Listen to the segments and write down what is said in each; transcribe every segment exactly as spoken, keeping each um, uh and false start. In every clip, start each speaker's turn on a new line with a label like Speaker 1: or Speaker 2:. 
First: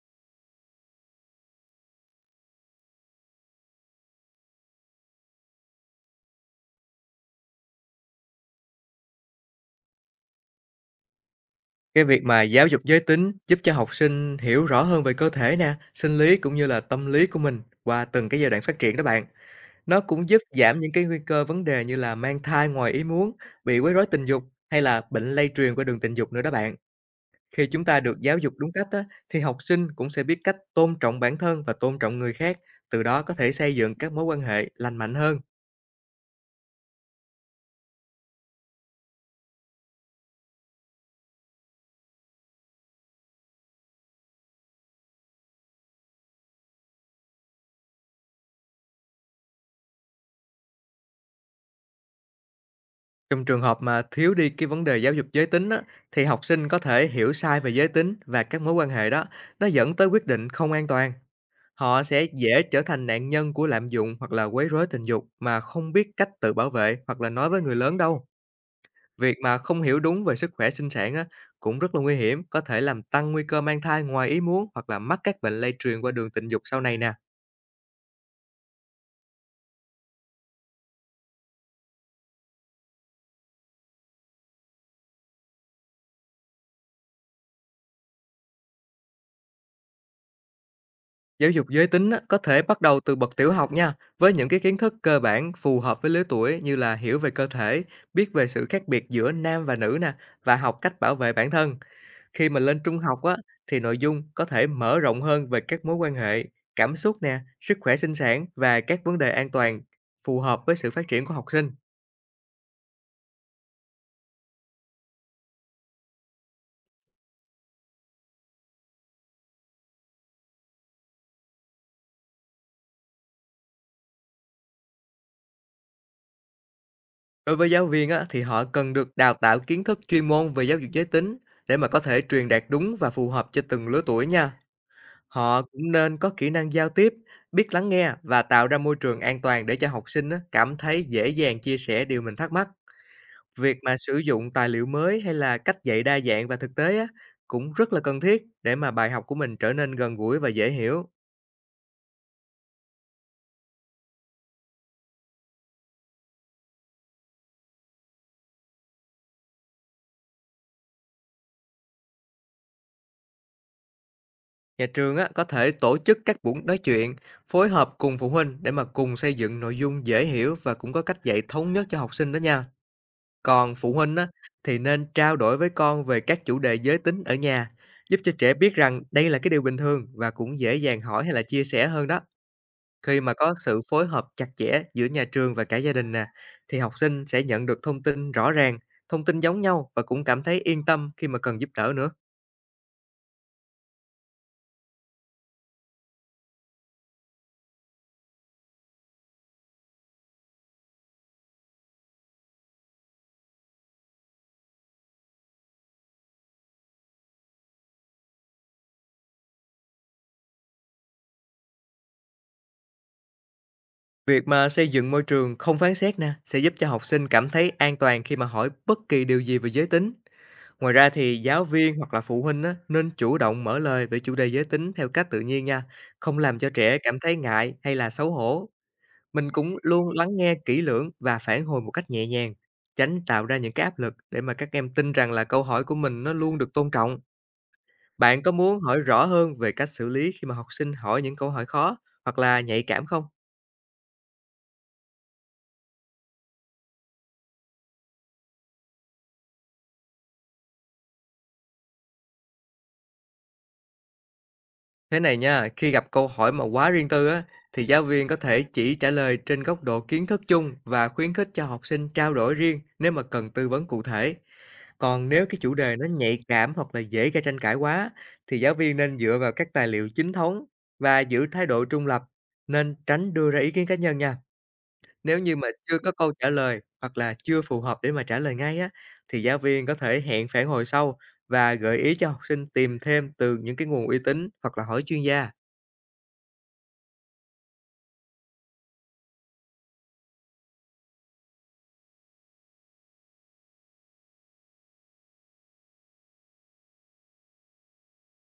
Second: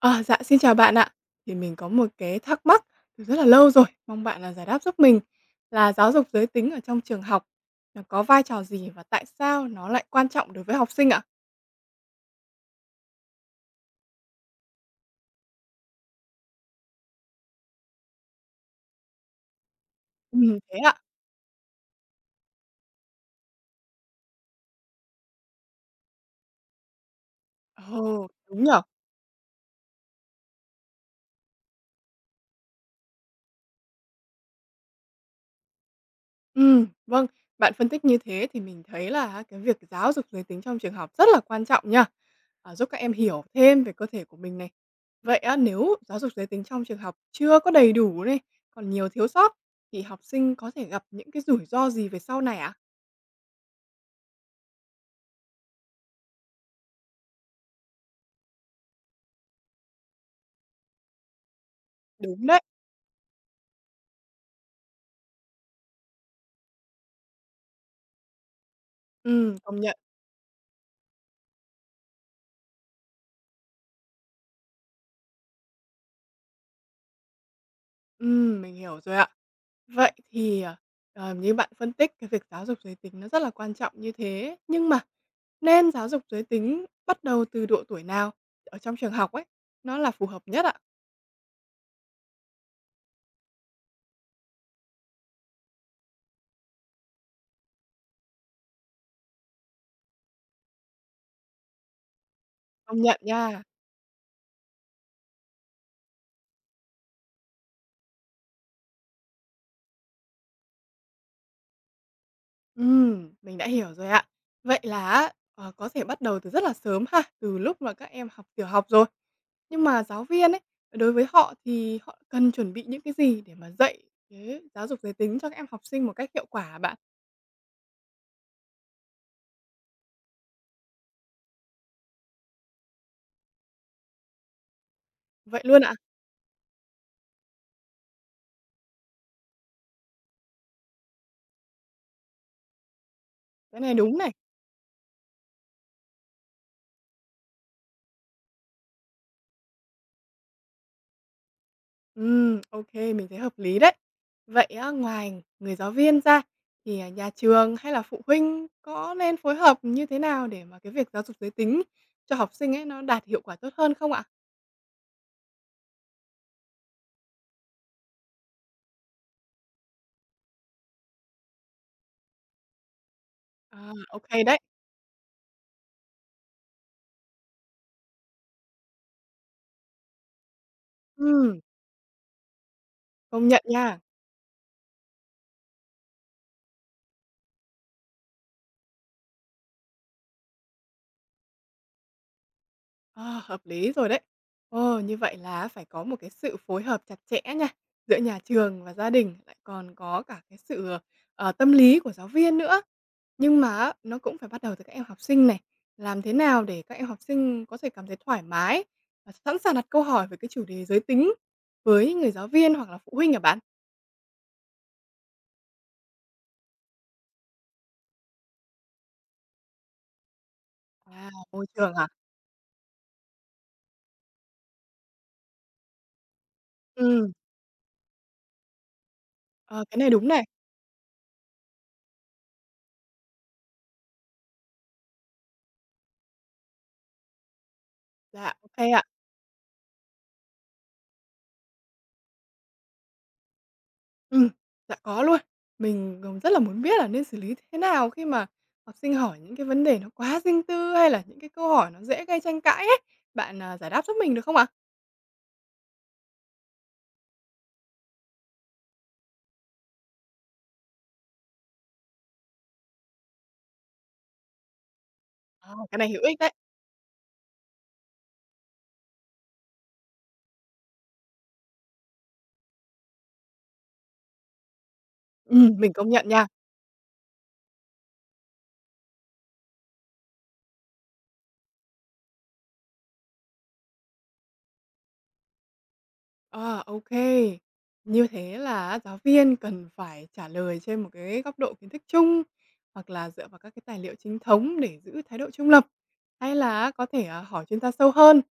Speaker 1: À, dạ, xin chào bạn ạ. Thì mình có một cái thắc mắc từ rất là lâu rồi, mong bạn là giải đáp giúp mình là giáo dục giới tính ở trong trường học nó có vai trò gì và tại sao nó lại quan trọng đối với học sinh ạ?
Speaker 2: Cái việc mà giáo dục giới tính giúp cho học sinh hiểu rõ hơn về cơ thể nè, sinh lý cũng như là tâm lý của mình qua từng cái giai đoạn phát triển đó bạn. Nó cũng giúp
Speaker 1: Ừm, thế
Speaker 2: giảm những
Speaker 1: ạ?
Speaker 2: cái nguy cơ vấn đề như là mang thai ngoài ý muốn, bị quấy rối tình dục hay là bệnh lây truyền qua đường tình dục nữa đó bạn. Khi chúng ta được
Speaker 1: Ồ,
Speaker 2: giáo dục
Speaker 1: đúng
Speaker 2: đúng
Speaker 1: nhở.
Speaker 2: cách á, thì học sinh cũng sẽ biết cách tôn trọng bản thân và tôn trọng người khác, từ đó có thể xây dựng các mối quan hệ lành mạnh hơn.
Speaker 1: Ừ, vâng, bạn phân tích như thế thì mình thấy là cái việc giáo dục giới tính trong trường học rất là quan trọng nha, à, giúp các em hiểu thêm về cơ thể của mình này. Vậy á, nếu giáo dục giới tính trong trường học chưa có đầy đủ này, còn nhiều thiếu sót thì học sinh có thể gặp những cái rủi ro gì về sau này ạ?
Speaker 2: Trong trường hợp mà thiếu đi cái vấn đề giáo dục giới tính á, thì học sinh có thể hiểu sai về giới tính và các mối quan hệ đó, nó dẫn tới quyết định không an toàn. Họ sẽ
Speaker 1: Đúng đấy.
Speaker 2: dễ trở thành nạn nhân của lạm dụng hoặc là quấy rối tình dục mà không biết cách tự bảo vệ hoặc là nói với người lớn đâu. Việc
Speaker 1: Ừm,
Speaker 2: mà
Speaker 1: công
Speaker 2: không
Speaker 1: nhận.
Speaker 2: hiểu đúng về sức khỏe sinh sản á, cũng rất là nguy hiểm, có thể làm tăng nguy cơ mang thai ngoài ý muốn hoặc là mắc các bệnh lây truyền qua đường tình dục sau này nè.
Speaker 1: Ừm, mình hiểu rồi ạ. Vậy thì, ờ, ờ, như bạn phân tích cái việc giáo dục giới tính nó rất là quan trọng như thế, nhưng mà nên giáo dục giới tính bắt đầu từ độ tuổi nào ở trong trường học ấy, nó là phù hợp nhất ạ?
Speaker 2: Giáo dục giới tính á, có thể bắt đầu từ bậc tiểu học nha, với những cái kiến thức cơ bản phù hợp với lứa tuổi như là hiểu về cơ thể, biết về sự khác biệt giữa nam và nữ nè và học cách bảo vệ bản thân. Khi mà lên trung
Speaker 1: Công nhận
Speaker 2: học á,
Speaker 1: nha.
Speaker 2: thì nội dung có thể mở rộng hơn về các mối quan hệ, cảm xúc nè, sức khỏe sinh sản và các vấn đề an toàn phù hợp với sự phát triển của học sinh.
Speaker 1: Ừm, mình đã hiểu rồi ạ. Vậy là á, ờ, có thể bắt đầu từ rất là sớm ha, từ lúc mà các em học tiểu học rồi. Nhưng mà giáo viên ấy, đối với họ thì họ cần chuẩn bị những cái gì để mà dạy cái giáo dục giới tính cho các em học sinh một cách hiệu quả hả bạn?
Speaker 2: Đối với giáo viên á, thì họ cần được đào tạo kiến thức chuyên môn về giáo dục giới tính để mà có thể truyền đạt đúng và phù hợp cho từng lứa tuổi nha.
Speaker 1: Vậy
Speaker 2: Họ
Speaker 1: luôn
Speaker 2: cũng
Speaker 1: ạ?
Speaker 2: nên có kỹ năng giao tiếp, biết lắng nghe và tạo ra môi trường an toàn để cho học sinh á, cảm thấy dễ dàng chia sẻ điều mình thắc mắc. Việc
Speaker 1: Cái này
Speaker 2: mà sử
Speaker 1: đúng này.
Speaker 2: dụng tài liệu mới hay là cách dạy đa dạng và thực tế á, cũng rất là cần thiết để mà bài học của mình trở nên gần gũi và dễ hiểu.
Speaker 1: Ừm, ok, mình thấy hợp lý đấy. Vậy á, ngoài người giáo viên ra thì, à, nhà trường hay là phụ huynh có nên phối hợp như thế nào để mà cái việc giáo dục giới tính cho học sinh ấy nó đạt hiệu quả tốt hơn không ạ?
Speaker 2: Nhà trường á, có thể tổ chức các buổi nói chuyện, phối hợp cùng phụ huynh để mà cùng xây dựng nội dung dễ hiểu và cũng có cách dạy thống nhất cho học sinh đó nha. Còn phụ
Speaker 1: À,
Speaker 2: huynh
Speaker 1: ô
Speaker 2: á,
Speaker 1: đấy.
Speaker 2: thì nên trao đổi với con về các chủ đề giới tính ở nhà, giúp cho trẻ biết rằng đây là cái điều bình thường và cũng dễ dàng hỏi hay là
Speaker 1: Ừm,
Speaker 2: chia sẻ hơn đó. Khi mà
Speaker 1: công
Speaker 2: có
Speaker 1: nhận
Speaker 2: sự
Speaker 1: nha.
Speaker 2: phối hợp chặt chẽ giữa nhà trường và cả gia đình nè, thì học sinh sẽ nhận được thông tin rõ ràng, thông tin giống nhau và cũng cảm thấy yên tâm khi mà cần giúp đỡ nữa.
Speaker 1: À, hợp lý rồi đấy. Ồ, như vậy là phải có một cái sự phối hợp chặt chẽ nha, giữa nhà trường và gia đình, lại còn có cả cái sự, ờ, tâm lý của giáo viên nữa. Nhưng mà nó cũng phải bắt đầu từ các em học sinh này, làm thế nào để các em học sinh có thể cảm thấy thoải mái và sẵn sàng đặt câu hỏi về cái chủ đề giới tính với người giáo viên hoặc là phụ huynh hả bạn?
Speaker 2: Việc mà xây dựng môi trường không phán xét nè, sẽ giúp cho học sinh cảm thấy an toàn khi mà hỏi bất kỳ điều gì về giới tính. Ngoài ra
Speaker 1: À,
Speaker 2: thì giáo
Speaker 1: môi trường
Speaker 2: viên
Speaker 1: hả?
Speaker 2: hoặc là phụ huynh á, nên chủ động mở lời về chủ đề giới tính theo cách tự nhiên nha, không làm cho trẻ cảm
Speaker 1: Ừm,
Speaker 2: thấy ngại hay là xấu hổ. Mình cũng
Speaker 1: ờ, cái
Speaker 2: luôn
Speaker 1: này đúng
Speaker 2: lắng
Speaker 1: này.
Speaker 2: nghe kỹ lưỡng và phản hồi một cách nhẹ nhàng, tránh tạo ra những cái áp lực để mà các em tin rằng là câu hỏi của mình nó luôn được tôn trọng. Bạn có
Speaker 1: Dạ,
Speaker 2: muốn
Speaker 1: ô
Speaker 2: hỏi
Speaker 1: ạ.
Speaker 2: rõ hơn về cách xử lý khi mà học sinh hỏi những câu hỏi khó hoặc là nhạy cảm không?
Speaker 1: Ừm, dạ có luôn. Mình, ờ, rất là muốn biết là nên xử lý thế nào khi mà học sinh hỏi những cái vấn đề nó quá riêng tư, hay là những cái câu hỏi nó dễ gây tranh cãi ấy. Bạn, à, giải đáp giúp mình được không ạ?
Speaker 2: Thế này nha, khi gặp câu hỏi mà quá riêng tư á, thì giáo viên có thể chỉ trả lời trên góc độ kiến thức chung và khuyến khích cho học sinh trao đổi riêng nếu mà cần tư vấn cụ thể. Còn nếu cái chủ
Speaker 1: Ờ,
Speaker 2: đề
Speaker 1: cái
Speaker 2: nó
Speaker 1: này hữu
Speaker 2: nhạy
Speaker 1: ích đấy.
Speaker 2: cảm hoặc là dễ gây tranh cãi quá, thì giáo viên nên dựa vào các tài liệu chính thống và giữ thái độ trung lập, nên tránh đưa ra ý kiến cá nhân nha. Nếu như mà
Speaker 1: Ừm, mình
Speaker 2: chưa
Speaker 1: công
Speaker 2: có
Speaker 1: nhận
Speaker 2: câu
Speaker 1: nha.
Speaker 2: trả lời hoặc là chưa phù hợp để mà trả lời ngay á, thì giáo viên có thể hẹn phản hồi sau và gợi ý cho học sinh tìm thêm từ những cái nguồn uy tín hoặc là hỏi chuyên gia.
Speaker 1: Ờ, ô. Như thế là á, giáo viên cần phải trả lời trên một cái góc độ kiến thức chung, hoặc là dựa vào các cái tài liệu chính thống để giữ thái độ trung lập, hay là có thể, à, hỏi chuyên gia sâu hơn.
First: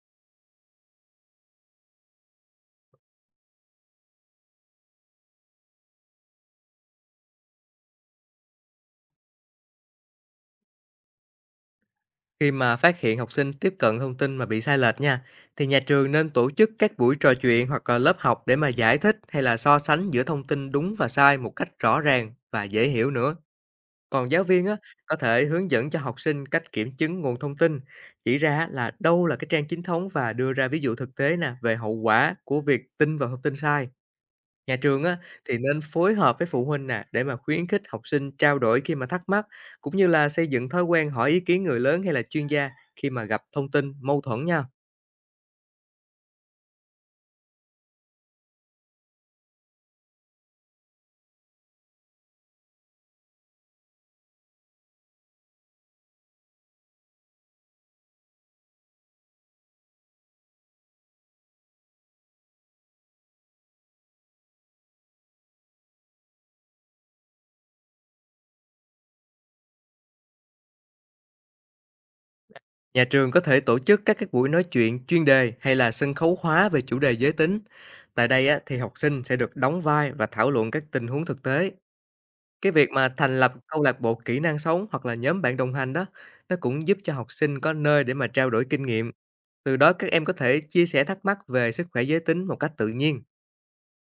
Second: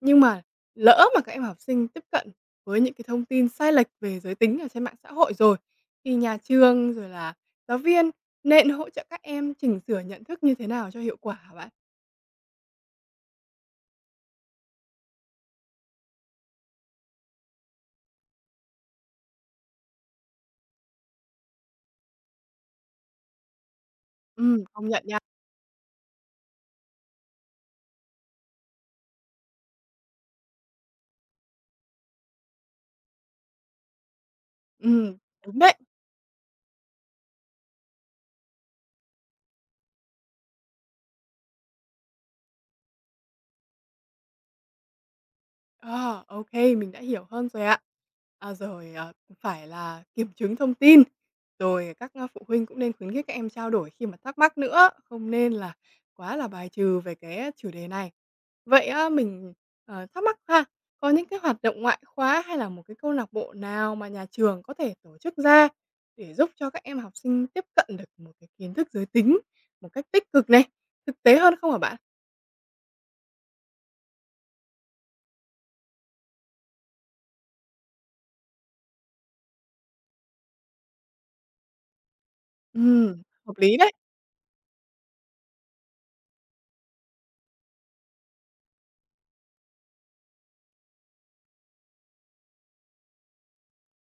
Speaker 1: Nhưng mà lỡ mà các em học sinh tiếp cận với những cái thông tin sai lệch về giới tính ở trên mạng xã hội rồi, thì nhà trường rồi là giáo viên nên hỗ trợ các em chỉnh sửa nhận thức như thế nào cho hiệu quả hả bạn?
Speaker 2: Khi mà phát hiện học sinh tiếp cận thông tin mà bị sai lệch nha, thì nhà trường nên tổ chức các buổi trò chuyện hoặc là lớp học để mà giải thích hay là so sánh giữa thông tin đúng và sai một cách rõ ràng và dễ hiểu nữa. Còn giáo
Speaker 1: Ừm,
Speaker 2: viên á,
Speaker 1: công nhận
Speaker 2: có
Speaker 1: nha.
Speaker 2: thể hướng dẫn cho học sinh cách kiểm chứng nguồn thông tin, chỉ ra là đâu là cái trang chính thống và đưa ra ví dụ thực tế nè về hậu quả của việc tin vào thông tin sai. Nhà trường
Speaker 1: Ừm,
Speaker 2: á, thì
Speaker 1: đúng đấy.
Speaker 2: nên phối hợp với phụ huynh nè, để mà khuyến khích học sinh trao đổi khi mà thắc mắc, cũng như là xây dựng thói quen hỏi ý kiến người lớn hay là chuyên gia khi mà gặp thông tin mâu thuẫn nha.
Speaker 1: Ờ, ok, mình đã hiểu hơn rồi ạ. À, rồi, ờ, phải là kiểm chứng thông tin, rồi các, a, phụ huynh cũng nên khuyến khích các em trao đổi khi mà thắc mắc nữa, không nên là quá là bài trừ về cái chủ đề này. Vậy á, mình, ờ, thắc mắc ha, có những cái hoạt động ngoại khóa hay là một cái câu lạc bộ nào mà nhà trường có thể tổ chức ra để giúp cho các em học sinh tiếp cận được một cái kiến thức giới tính một cách tích cực này, thực tế hơn không hả bạn?
Speaker 2: Nhà trường có thể tổ chức các cái buổi nói chuyện chuyên đề hay là sân khấu hóa về chủ đề giới tính. Tại đây á, thì học sinh sẽ được đóng vai và thảo luận các tình huống thực tế. Cái việc mà
Speaker 1: Ừm,
Speaker 2: thành lập
Speaker 1: hợp lý
Speaker 2: câu
Speaker 1: đấy.
Speaker 2: lạc bộ kỹ năng sống hoặc là nhóm bạn đồng hành đó, nó cũng giúp cho học sinh có nơi để mà trao đổi kinh nghiệm. Từ đó các em có thể chia sẻ thắc mắc về sức khỏe giới tính một cách tự nhiên.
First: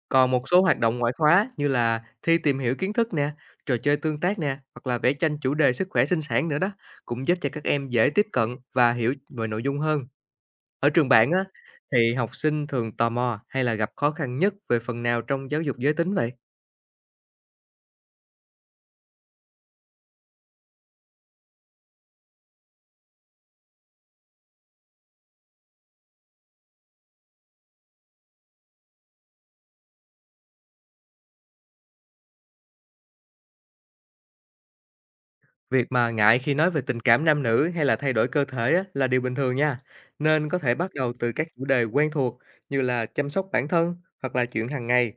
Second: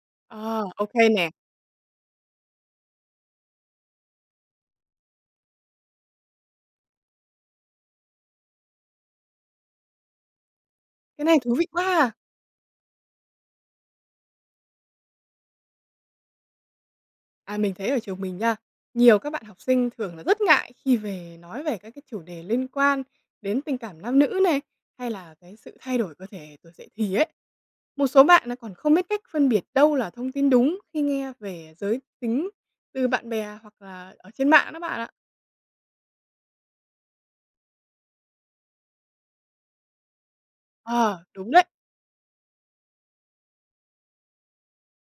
Speaker 2: Còn một số
Speaker 1: Ờ,
Speaker 2: hoạt
Speaker 1: ok
Speaker 2: động ngoại
Speaker 1: nè.
Speaker 2: khóa như là thi tìm hiểu kiến thức nè, trò chơi tương tác nè, hoặc là vẽ tranh chủ đề sức khỏe sinh sản nữa đó, cũng giúp cho các em dễ tiếp cận và hiểu về nội dung hơn. Ở trường
Speaker 1: Cái
Speaker 2: bạn
Speaker 1: này
Speaker 2: á,
Speaker 1: thú vị quá à!
Speaker 2: thì học sinh thường tò mò hay là gặp khó khăn nhất về phần nào trong giáo dục giới tính vậy?
Speaker 1: À, mình thấy ở trường mình nha, nhiều các bạn học sinh thường là rất ngại khi về nói về các cái chủ đề liên quan đến tình cảm nam nữ này, hay là cái sự thay đổi cơ thể tuổi dậy thì ấy. Một số bạn nó còn không biết cách phân biệt đâu là thông tin đúng khi nghe về giới tính từ bạn bè hoặc là ở trên mạng đó bạn ạ.
Speaker 2: Việc mà ngại khi nói về tình cảm nam nữ hay là thay đổi cơ thể á, là điều bình thường nha, nên có thể bắt đầu
Speaker 1: Ờ,
Speaker 2: từ các
Speaker 1: đúng đấy.
Speaker 2: chủ đề quen thuộc như là chăm sóc bản thân hoặc là chuyện hàng ngày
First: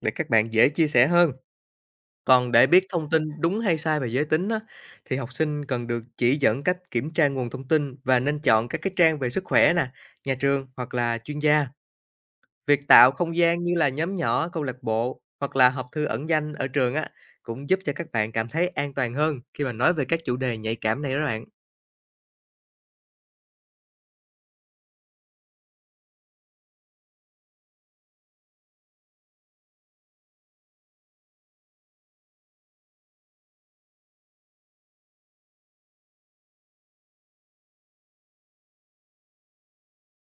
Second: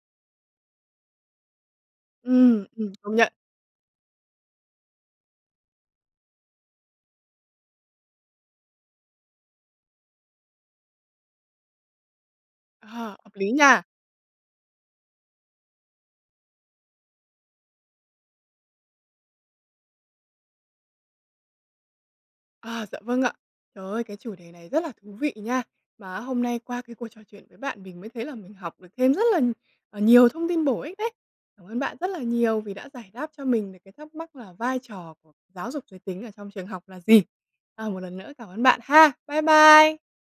Speaker 2: để các bạn dễ chia sẻ hơn. Còn
Speaker 1: Ừm,
Speaker 2: để biết
Speaker 1: ừm,
Speaker 2: thông
Speaker 1: công
Speaker 2: tin
Speaker 1: nhận.
Speaker 2: đúng hay sai về giới tính á, thì học sinh cần được chỉ dẫn cách kiểm tra nguồn thông tin và nên chọn các cái trang về sức khỏe nè, nhà trường hoặc là chuyên gia. Việc
Speaker 1: Ờ,
Speaker 2: tạo
Speaker 1: hợp
Speaker 2: không
Speaker 1: lý
Speaker 2: gian như
Speaker 1: nha.
Speaker 2: là nhóm nhỏ, câu lạc bộ hoặc là hộp thư ẩn danh ở trường á, cũng giúp cho các bạn cảm thấy an toàn hơn khi mà nói về các chủ đề nhạy cảm này đó bạn.
Speaker 1: À, dạ vâng ạ. Trời ơi, cái chủ đề này rất là thú vị nha. Mà hôm nay qua cái cuộc trò chuyện với bạn mình mới thấy là mình học được thêm rất là, n- ờ, nhiều thông tin bổ ích đấy. Cảm ơn bạn rất là nhiều vì đã giải đáp cho mình được cái thắc mắc là vai trò của giáo dục giới tính ở trong trường học là gì. À, một lần nữa cảm ơn bạn ha. Bye bye.